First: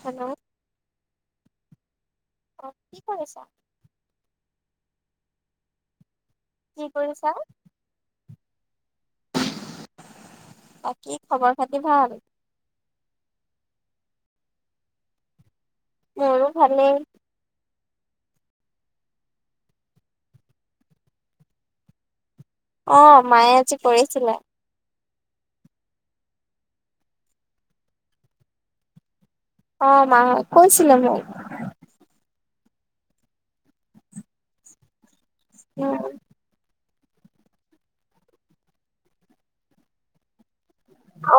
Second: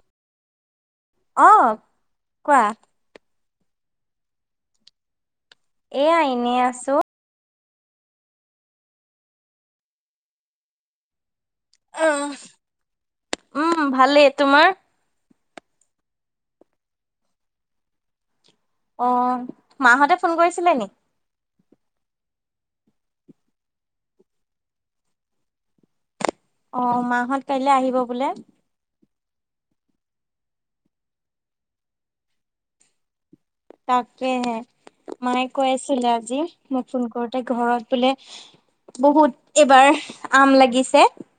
Hello অ কোৱা অ কি কৰি আছা এ আ কি কৰিছা বাকী খবৰ খাতি ভাল উম ভালেই তোমাৰ মোৰো ভালেই অহ মাহঁতে ফোন কৰিছিলে নি অ মায়ে আজি কৰিছিলে অ মাহত কাইলৈ আহিব বোলে অ মা কৈছিলে মোক তাকে হে মায়ে উম কয়ছিলে আজি ফোন কৰোতে ঘৰত বোলে বহুত এবাৰ আম লাগিছে অ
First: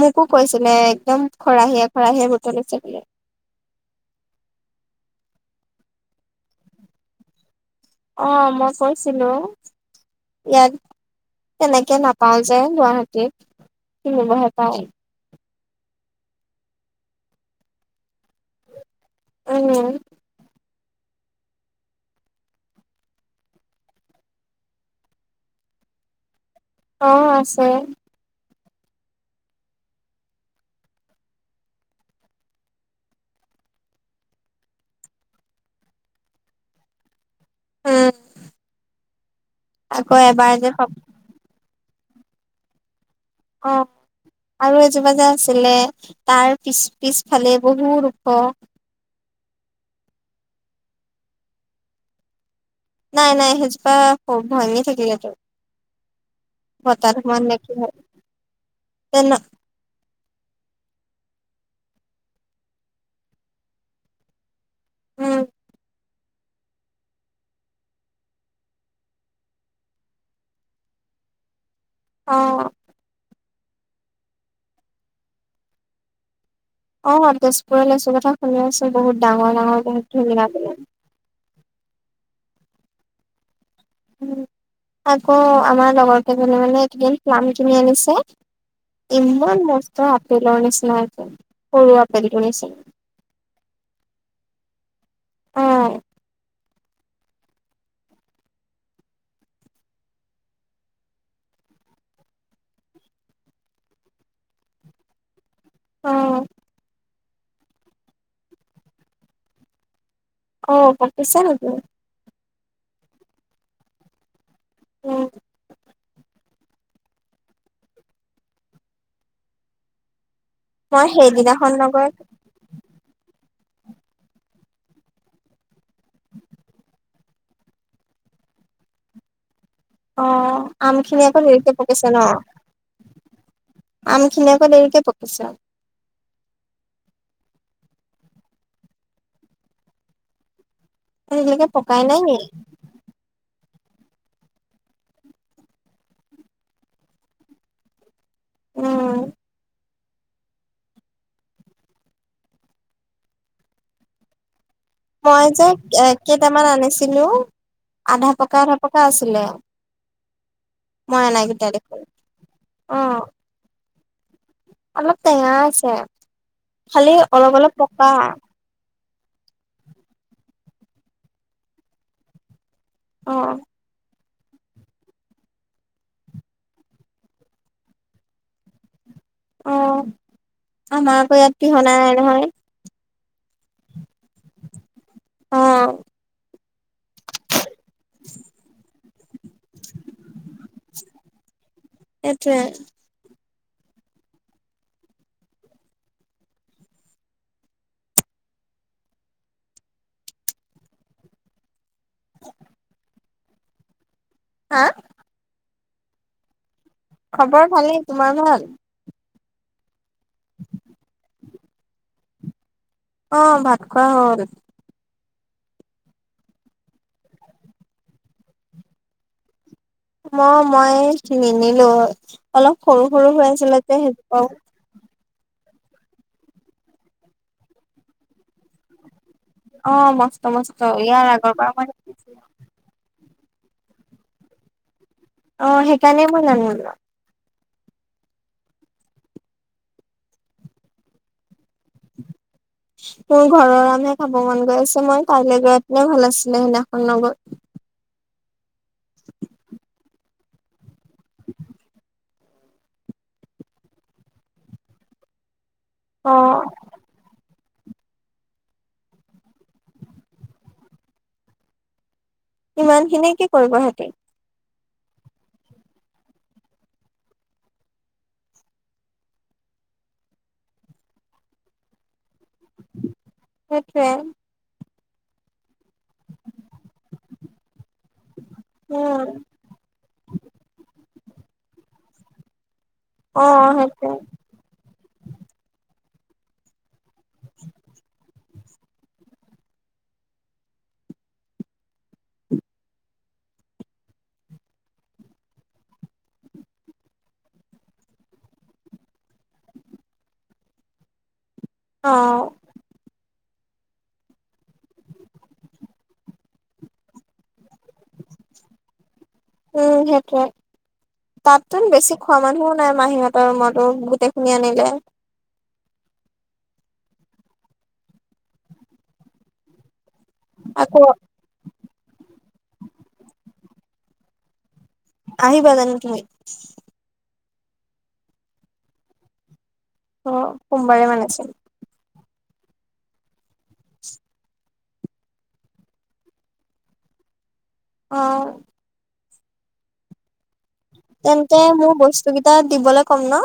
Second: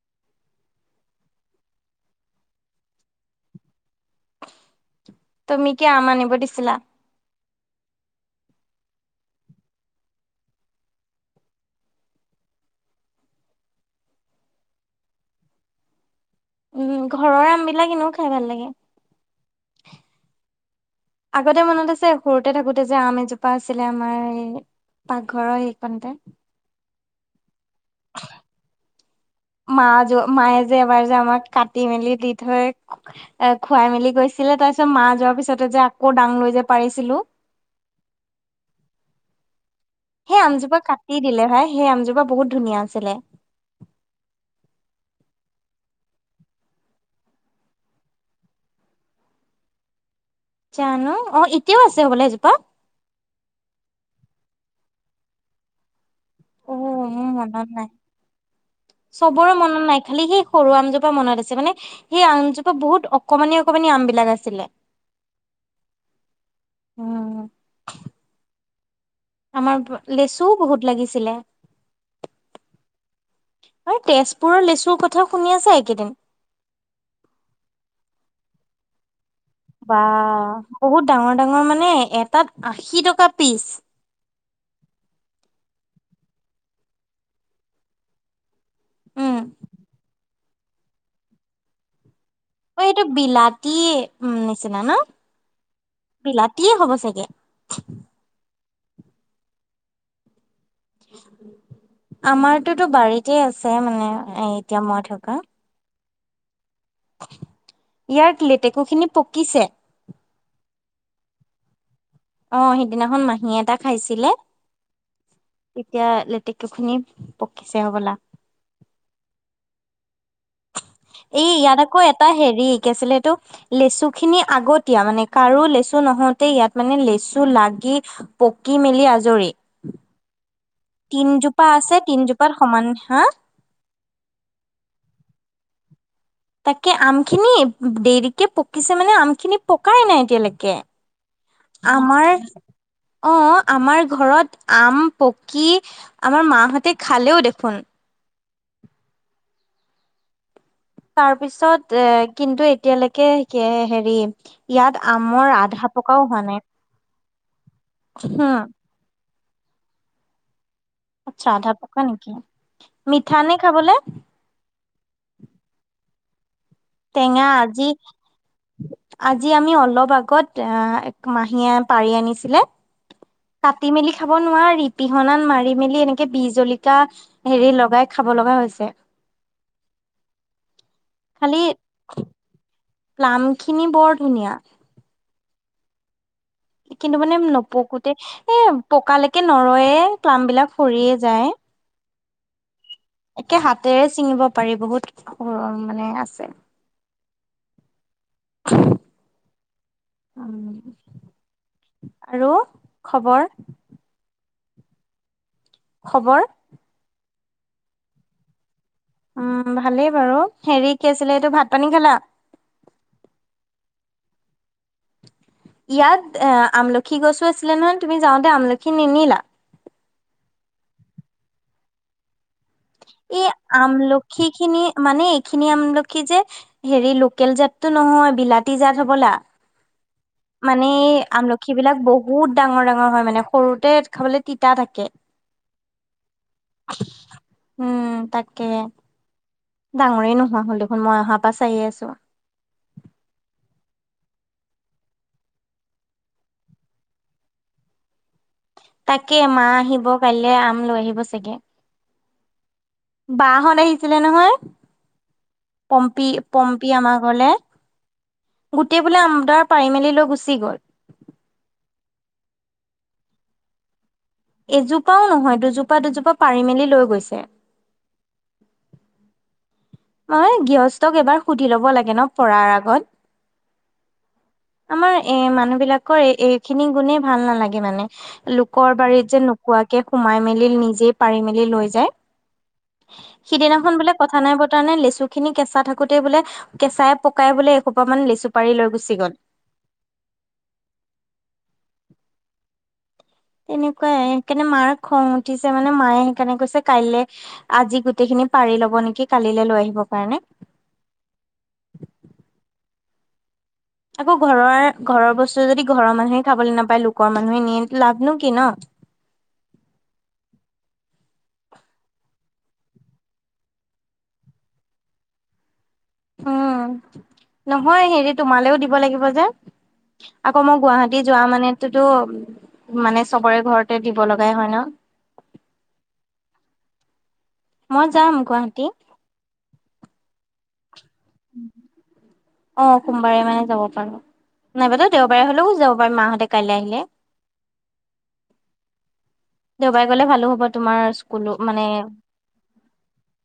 মোকো কৈছিলে একদম খৰাহীয়ে খৰাহীয়ে বুটলিছে বোলে তুমি কিয় আম আনিব দিছিলা? অ মই কৈছিলো ইয়াত কেনেকে নাপাওঁ যে গুৱাহাটীত কিনিবহে পাওঁ। উম ঘৰৰ আমবিলাক এনেও খাই ভাল লাগে। উম আগতে মনত আছে সৰুতে থাকোতে যে আম এজোপা আছিলে আমাৰ এই পাকঘৰৰ সেইখনতে অ আছে মা যোৱা মায়ে যে এবাৰ যে আমাক কাটি মেলি দি থৈ খুৱাই মেলি গৈছিলে তাৰ পিছত মা যোৱাৰ পিছতে যে আকৌ দাং লৈ যে পাৰিছিলো উম আকৌ সেই এবাৰ যে আমজোপা কাটি দিলে ভাই সেই আমজোপা বহুত ধুনীয়া আছিলে। অ আৰু এজোপাাজা আছিলে তাৰ পিছ পিছফালে বহু ওখ জানো অ এতিয়াও আছে হবলে এজোপা নাই নাই সেইজোপা খুব ভন থাকিলে তোৰ অ মোৰ মনত নাই তেনে চবৰে মনত নাই? খালি সেই সৰু আমজোপা মনত আছে মানে সেই আমজোপা বহুত অকমানি অকমানি আম বিলাক আছিলে উম উম আমাৰ লেচুও বহুত লাগিছিলে- অ হয় তেজপুৰৰ লেচুৰ কথাও শুনি আছা এইকেইদিন অ তেজপুৰ ল আছো কথা শুনি আছো বহুত ডাঙৰ ডাঙৰ বা বহুত ধুনীয়া বোলে বহুত ডাঙৰ ডাঙৰ মানে নে এটাত আশী টকা পিচ আকৌ আমাৰ লগৰতেলে মানে এইদিন কিমা কিনি আনিছে উম ইমান মস্ত তেলৰ নিচিনা সৰু আপেলটোৰ নিচিনা অ এইটো বিলতি উ নিচিনা ন, অ বিল কি হ'ব চাগে। আমাৰতোতো বাৰীতে আছে মানে, এতিয়া মই থকা অঁ ইয়াক লেটেকুখিনি পকিছে। অ পকিছে নেকি? অ সিদিনাখন মাহীয়ে এটা খাইছিলে। উম এতিয়া লেতেকু খিনি পকিছে হ'বলা। মই এই সেইদিনাখন ইয়াত আকৌ লগৰ এটা হেৰি কি আছিল তটো, লেচু খিনি আগতীয়া, মানে কাৰো লেচু নহওতে, ইয়াত মানে লেচু লাগি পকি মেলি আজৰি। অঁ আম খিনি আকৌ তিনজোপা দেৰিকে আছে পকিছে ন? তিনজোপাত সমান হা আম খিনি আকৌ দেৰিকে পকিছে তাকে আমখিনি দেৰিকে পকিছে মানে, আমখিনি পকাই নাই এতিয়ালৈকে আজিলৈকে পকাই নাই আমাৰ নি অঁ আমাৰ ঘৰত আম পকী আমাৰ মাহঁতে খালেও দেখোন। উম! তাৰ পিছত এ কিন্তু এতিয়ালৈকে, হেৰি ইয়াত মই আমৰ যে আধা পকাও হোৱা নাই। কেইটামান আনিছিলো আধা হম, পকা আধা পকা আছিলে। মই আচ্ছা অনাকেইটা আধা পকা দেখোন নেকি, অ মিঠা নে খাবলৈ? অলপ টেঙা, আছে। খালি টেঙা অলপ অলপ আজি পকা। আজি আমি অলপ আগত, মাহীয়ে পাৰি আনিছিলে অ তাতি মেলি খাব নোৱাৰা ৰিপিহনন মাৰি মেলি এনেকে বি জলিকা হেৰি লগাই খাব লগা হৈছে। অ আমাৰ আকৌ ইয়াত পিহনা নহয়। প্লাম্পখিনি বৰ ধুনীয়া। অঁ! কিন্তু মানে নপকোতে এ পকালৈকে নৰয়ে ক্লাম বিলাক সৰিয়ে যায়। এটোৱেযে একে হাতেৰে ছিঙিব পাৰি বহুত, স মানে আছে। আৰু খবৰ? হা? খবৰ? খবৰ ভালেই, তোমাৰ ভাল? উম ভালেই বাৰু হেৰি কি আছিলে এইটো ভাত পনিখালা? অ ভাত খোৱা হ'ল। ইয়াত এ আমলখি গছো আছিলে নহয় তুমি যাওঁতে আমলখি নিনিলা? অ মই নিনিলো। অলপ সৰু সৰু এই হৈ আছিলে যে [unintelligible] মানে এই খিনি আমলখি যে হেৰি লোকেল জাততটো নহয় বিলাতি জাত হবলা? অঁ। মানে আমলখি বিলাক বহুত ডাঙৰ ডাঙৰ হয় মানে। সৰুতে খাবলৈ তিতা থাকে। অ সেইকাৰণে মই নানিলো উম তাকে ডাঙৰেই নোহোৱা হ'ল দেখোন মই অহাৰ পৰা চাইে আছো। মোৰ ঘৰৰ আমহে খাব মন গৈ আছে মই কাইলৈ গৈপিনেও ভাল আছিলে। সেইদিনাখন নগৈ- তাকে মা আহিব পাৰিলে আম লৈ আহিব ব ছাগে। বা হত আহিছিলে নহয়। পম্পী অ পম্পী আমাৰ ঘৰলে। গোটেই বোলে আম দৰা পাৰিমেলি লৈ গুচি গ'ল। ইমান খিনি কি কৰিব সিহঁতি? এজোপাও নহয় দুজোপা দুজোপা পাৰি মেলি লৈ গৈছে। অই গৃহস্থক এবাৰ সুধি ল'ব লাগে ন পৰাৰ আগত। সেইটোৱে আমাৰ এ মানুহ বিলাক কৰ এইখিনি গুণেই ভাল নালাগে মানে, লোকৰ বাৰীত উম যে নোকোৱাকে সোমাই মেলি নিজে পাৰি মেলি লৈ যাই। অ সিদিনাখন সেইটোৱে বোলে কথা নাই ব নে লেচু খিনি কেঁচা থাকোতেই বোলে কেঁচাই পকাই বোলে এখুপামান লেচু পাৰি লৈ গুচি গ'ল। তেনেকুৱাই সেইকাৰণে মাৰ খং উঠিছে মানে মায়ে সেইকাৰণে কৈছে কাইলে আজি গোটেই খিনি পাৰি লব নেকি কালিলৈ লৈ আহিব কাৰণে। অ আকৌ ঘৰৰ ঘৰৰ বস্তু যদি ঘৰৰ মানুহে খাবলৈ নাপায় লোকৰ মানুহে নিয়ে লাভ নো কি ন। উম সেইটোৱে তাততো বেছি খোৱা মানুহও নাই মাহীহঁতৰ ৰুমতো গোটেইখিনি আনিলে। উম নহয় হেৰি তোমালৈও দিব লাগিব যে। আকৌ মই গুৱাহাটী যোৱা মনেটোটো মানে চবৰে ঘৰত তা দিব লগাই হয় ন। আহিবা জানো তুমি মই যাম গুৱাহাটী। অ সোমবাৰে মানে। ছে অ সোমবাৰে মানে যাব পাৰো, নাইবাটো দেওবাৰে হলেও গুচি যাব পাৰিম মাহঁতে কাইলৈ আহিলে। অ দেওবাৰে গ'লে ভালো হ'ব। তোমাৰ স্কুলো তেন্তে মানে মোৰ বস্তু কেইটা দিবলৈ ক'ম ন।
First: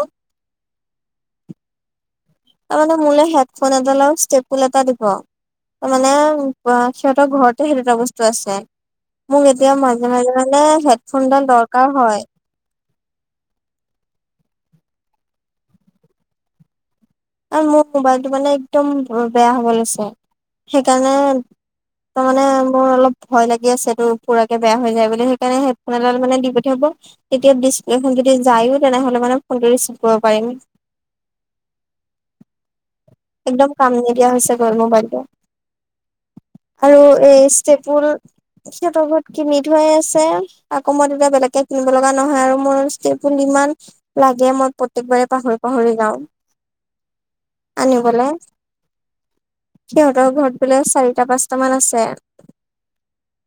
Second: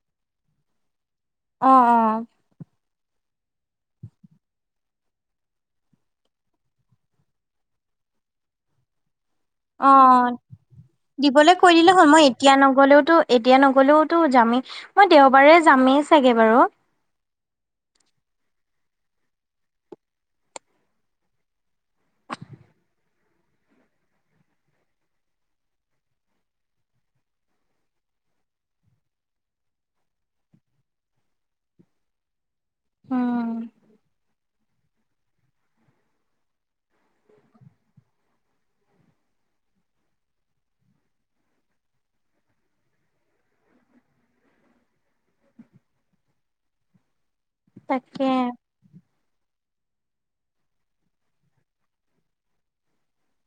অ অ তাৰমানে মোলে হেডফোন এডাল আৰু ষ্টেপুল এটা দিব, তাৰমানে সিহঁতৰ ঘৰতে সেই দুটা বস্তু আছে। মোক এতিয়া মাজে মাজে অ', মানে হেডফোনডাল দৰকাৰ হয়। টো এতিয়া নগলেওতো যামেই মই দেওবাৰে যামেই চাগে বাৰু। আৰু মোৰ মোবাইলটো মানে একদম বেয়া হ'ব লৈছে সেইকাৰণে তাৰ মানে মোৰ অলপ ভয় লাগি আছে এইটো পুৰাকে বেয়া হৈ যায় বুলি সেইকাৰণে হেডফোন এডাল মানে দি পঠিয়াব তেতিয়া ডিছপ্লেখন যদি যায়ো তেনেহ'লে মানে ফোনটো ৰিচিভ কৰিব পাৰিম। উম, একদম কাম নিদিয়া হৈছে গৈ মোবাইলটো আৰু এই ষ্টেপুল সিহঁতৰ ঘৰত কিনি থোৱাই আছে আকৌ মই তেতিয়া বেলেগকে কিনিব লগা নহয় আৰু মোৰ ষ্টেপুল ইমান লাগে মই প্ৰত্যেকবাৰে পাহৰি পাহৰি যাওঁ। আনিবলে তাকে। সিহঁতৰ ঘৰত বোলে চাৰিটা পাঁচটামান আছে।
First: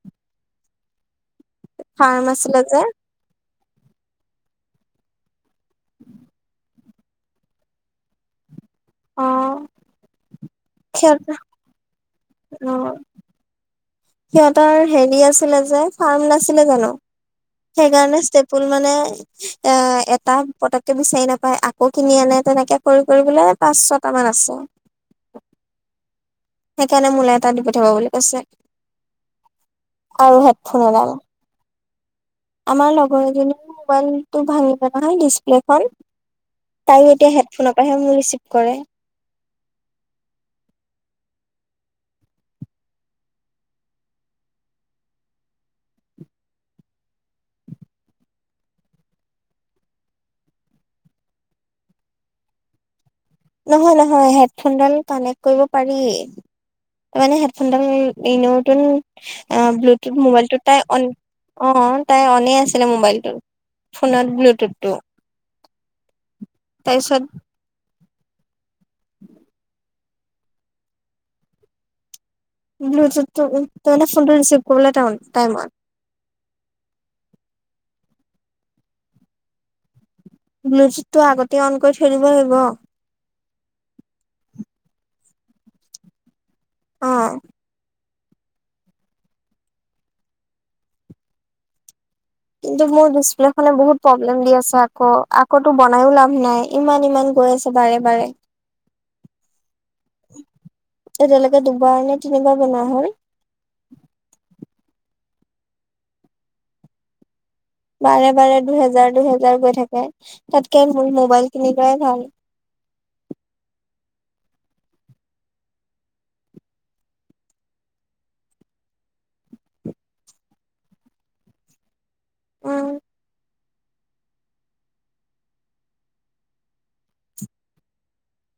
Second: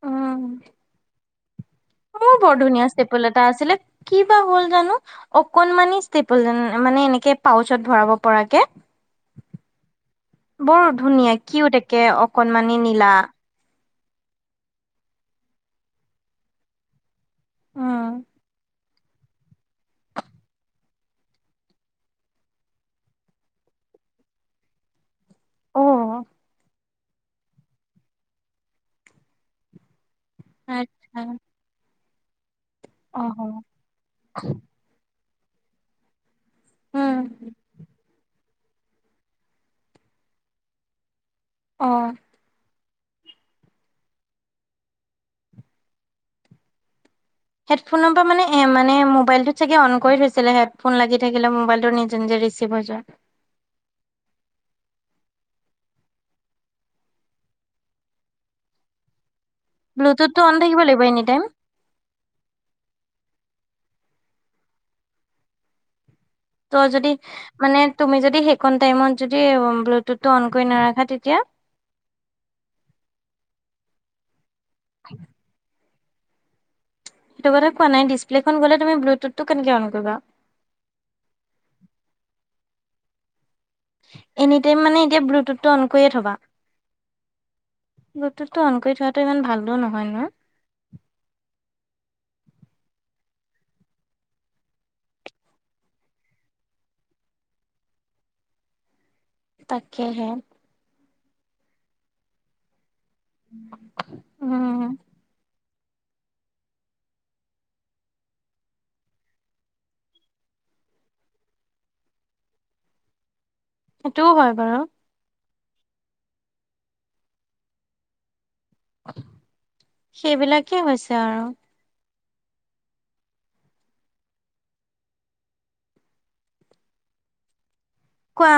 উম, ফাৰ্ম মোৰ বৰ আছিলে যে ধুনীয়া ষ্টেপল এটা আছিলে কি বা হ'ল জানো। হহ। অকনমানি ষ্টেপল। মানে এনেকে পাউচত ভৰাব পৰাকে। অ বৰ সিহঁত ধুনীয়া কিউটকে অ। অকণমানি নীলা। সিহঁতৰ হেৰি আছিলে যে, ফাৰ্ম নাছিলে জানো? সেইকাৰণে উম, ষ্টেপুল মানে। এ, এটা পতককে বিচাৰি নাপায়। আকৌ কিনি আনে তেনেকে কৰি কৰি বোলে পাঁচ ছটা মান আছে। অহ। সেইকাৰণে মোল এটা দি পঠাব বুলি কৈছে। আৰু হেডফোন এডাল। আচ্ছা আমাৰ লগৰ অ', এজনীও মোবাইল টো ভাঙি পেলই দিছ। এখন। তাইও উম, এতিয়া হেডফোনৰ পৰাহে মোৰ ৰিচিপ। কৰে। অহ। হেডফোনৰ পৰা মানে এ মানে মোবাইলটোত চাগে, অন কৰি থৈছিলে হেডফোন লাগি থাকিলে মোবাইল টোৰ নিজে নিজে ৰিচিভ হৈ যোৱা। নহয় নহয়, হেডফোনডাল কানেক্ট কৰিব পাৰি ত মানে হেডফোনডাল নতুন। অ, ব্লুটুথ ব্লুটুথটো অন মোবাইলটো তাই থাকিব লাগিব এনি টাইম অ তাই অনেই আছিলে মোবাইলটোত। ফোনত ব্লুটুথটো। তই যদি তাৰপিছত মানে। তুমি যদি হেই। কোন টাইমত যদি ব্লুটুথ। টো অন কৰি নাৰাখা তেতিয়া? ব্লুটুথ উম ফোনটো ৰিচিভ। টাউন টাইমত। সেইটো কথা কোৱা নাই, ডিছপ্লেখন গ'লে তুমি ব্লুটুথটো কেনেকে অন কৰিবা? ব্লুটুথটো আগতে অন কৰি থৈদিব লাগিব। এনি টাইম মানে এতিয়া ব্লুটুথটো অন কৰিয়ে থবা। অহ। গোটতটো অন কৰি থোৱাটো ইমান ভালো নহয় ন? কিন্তু মোৰ ডিচপ্লেখনে বহুত প্ৰব্লেম দি আছে, আকৌ আকৌ বনাইো লাভ নাই ইমান ইমান গৈ আছে বাৰে বাৰে। তাকেহে। এতিয়ালৈকে দুবাৰ নে তিনিবাৰ বনোৱা হয়। উম। বাৰে বাৰে দুহেজাৰ দুহেজাৰ গৈ থাকে তাতকে মোৰ মোবাইল কিন লোৱাই ভাল। সেইটোও হয় বাৰু সেইবিলাকেই হৈছে আৰু অহ কোৱা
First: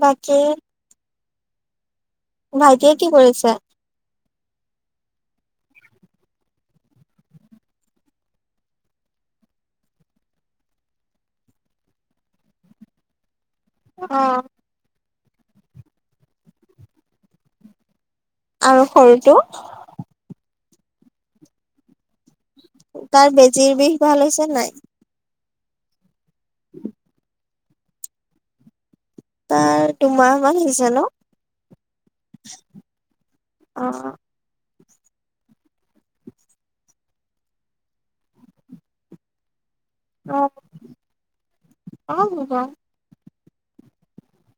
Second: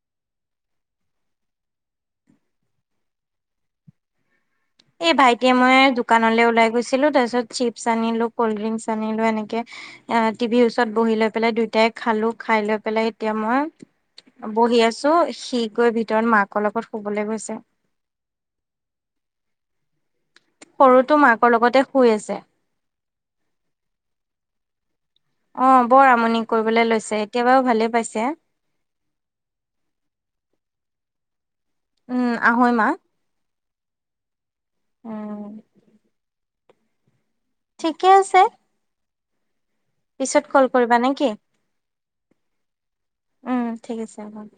বাকী ভাইটিয়ে কি কৰিছে এ ভাইটিয়ে মই দোকানলৈ ওলাই গৈছিলো তাৰপিছত চিপছ আনিলো কল্ড ড্ৰিংকচ আনিলো এনেকে টি ভিৰ ওচত বহি লৈ পেলাই দুয়ইটাই খালো খাই লৈ পেলাই এতিয়া মই অ বহি আছো সি গৈ ভিতৰত মাকৰ লগত শুবলৈ গৈছে আৰু সৰুটো সৰুতটো মাকৰ লগতে শুই আছে তাৰ বেজিৰ বিষ ভাল হৈছে নাই অ বৰ আমনিক কৰিবলৈ লৈছে কেতিয়াবাও ভালে পাইছে তা তোমাৰ মান হৈছে ন উম আহৈমা অ উ ঠিকে আছে অ পিছত কল কৰিবা নেকি অ হ'ব উম ঠিক আছে হ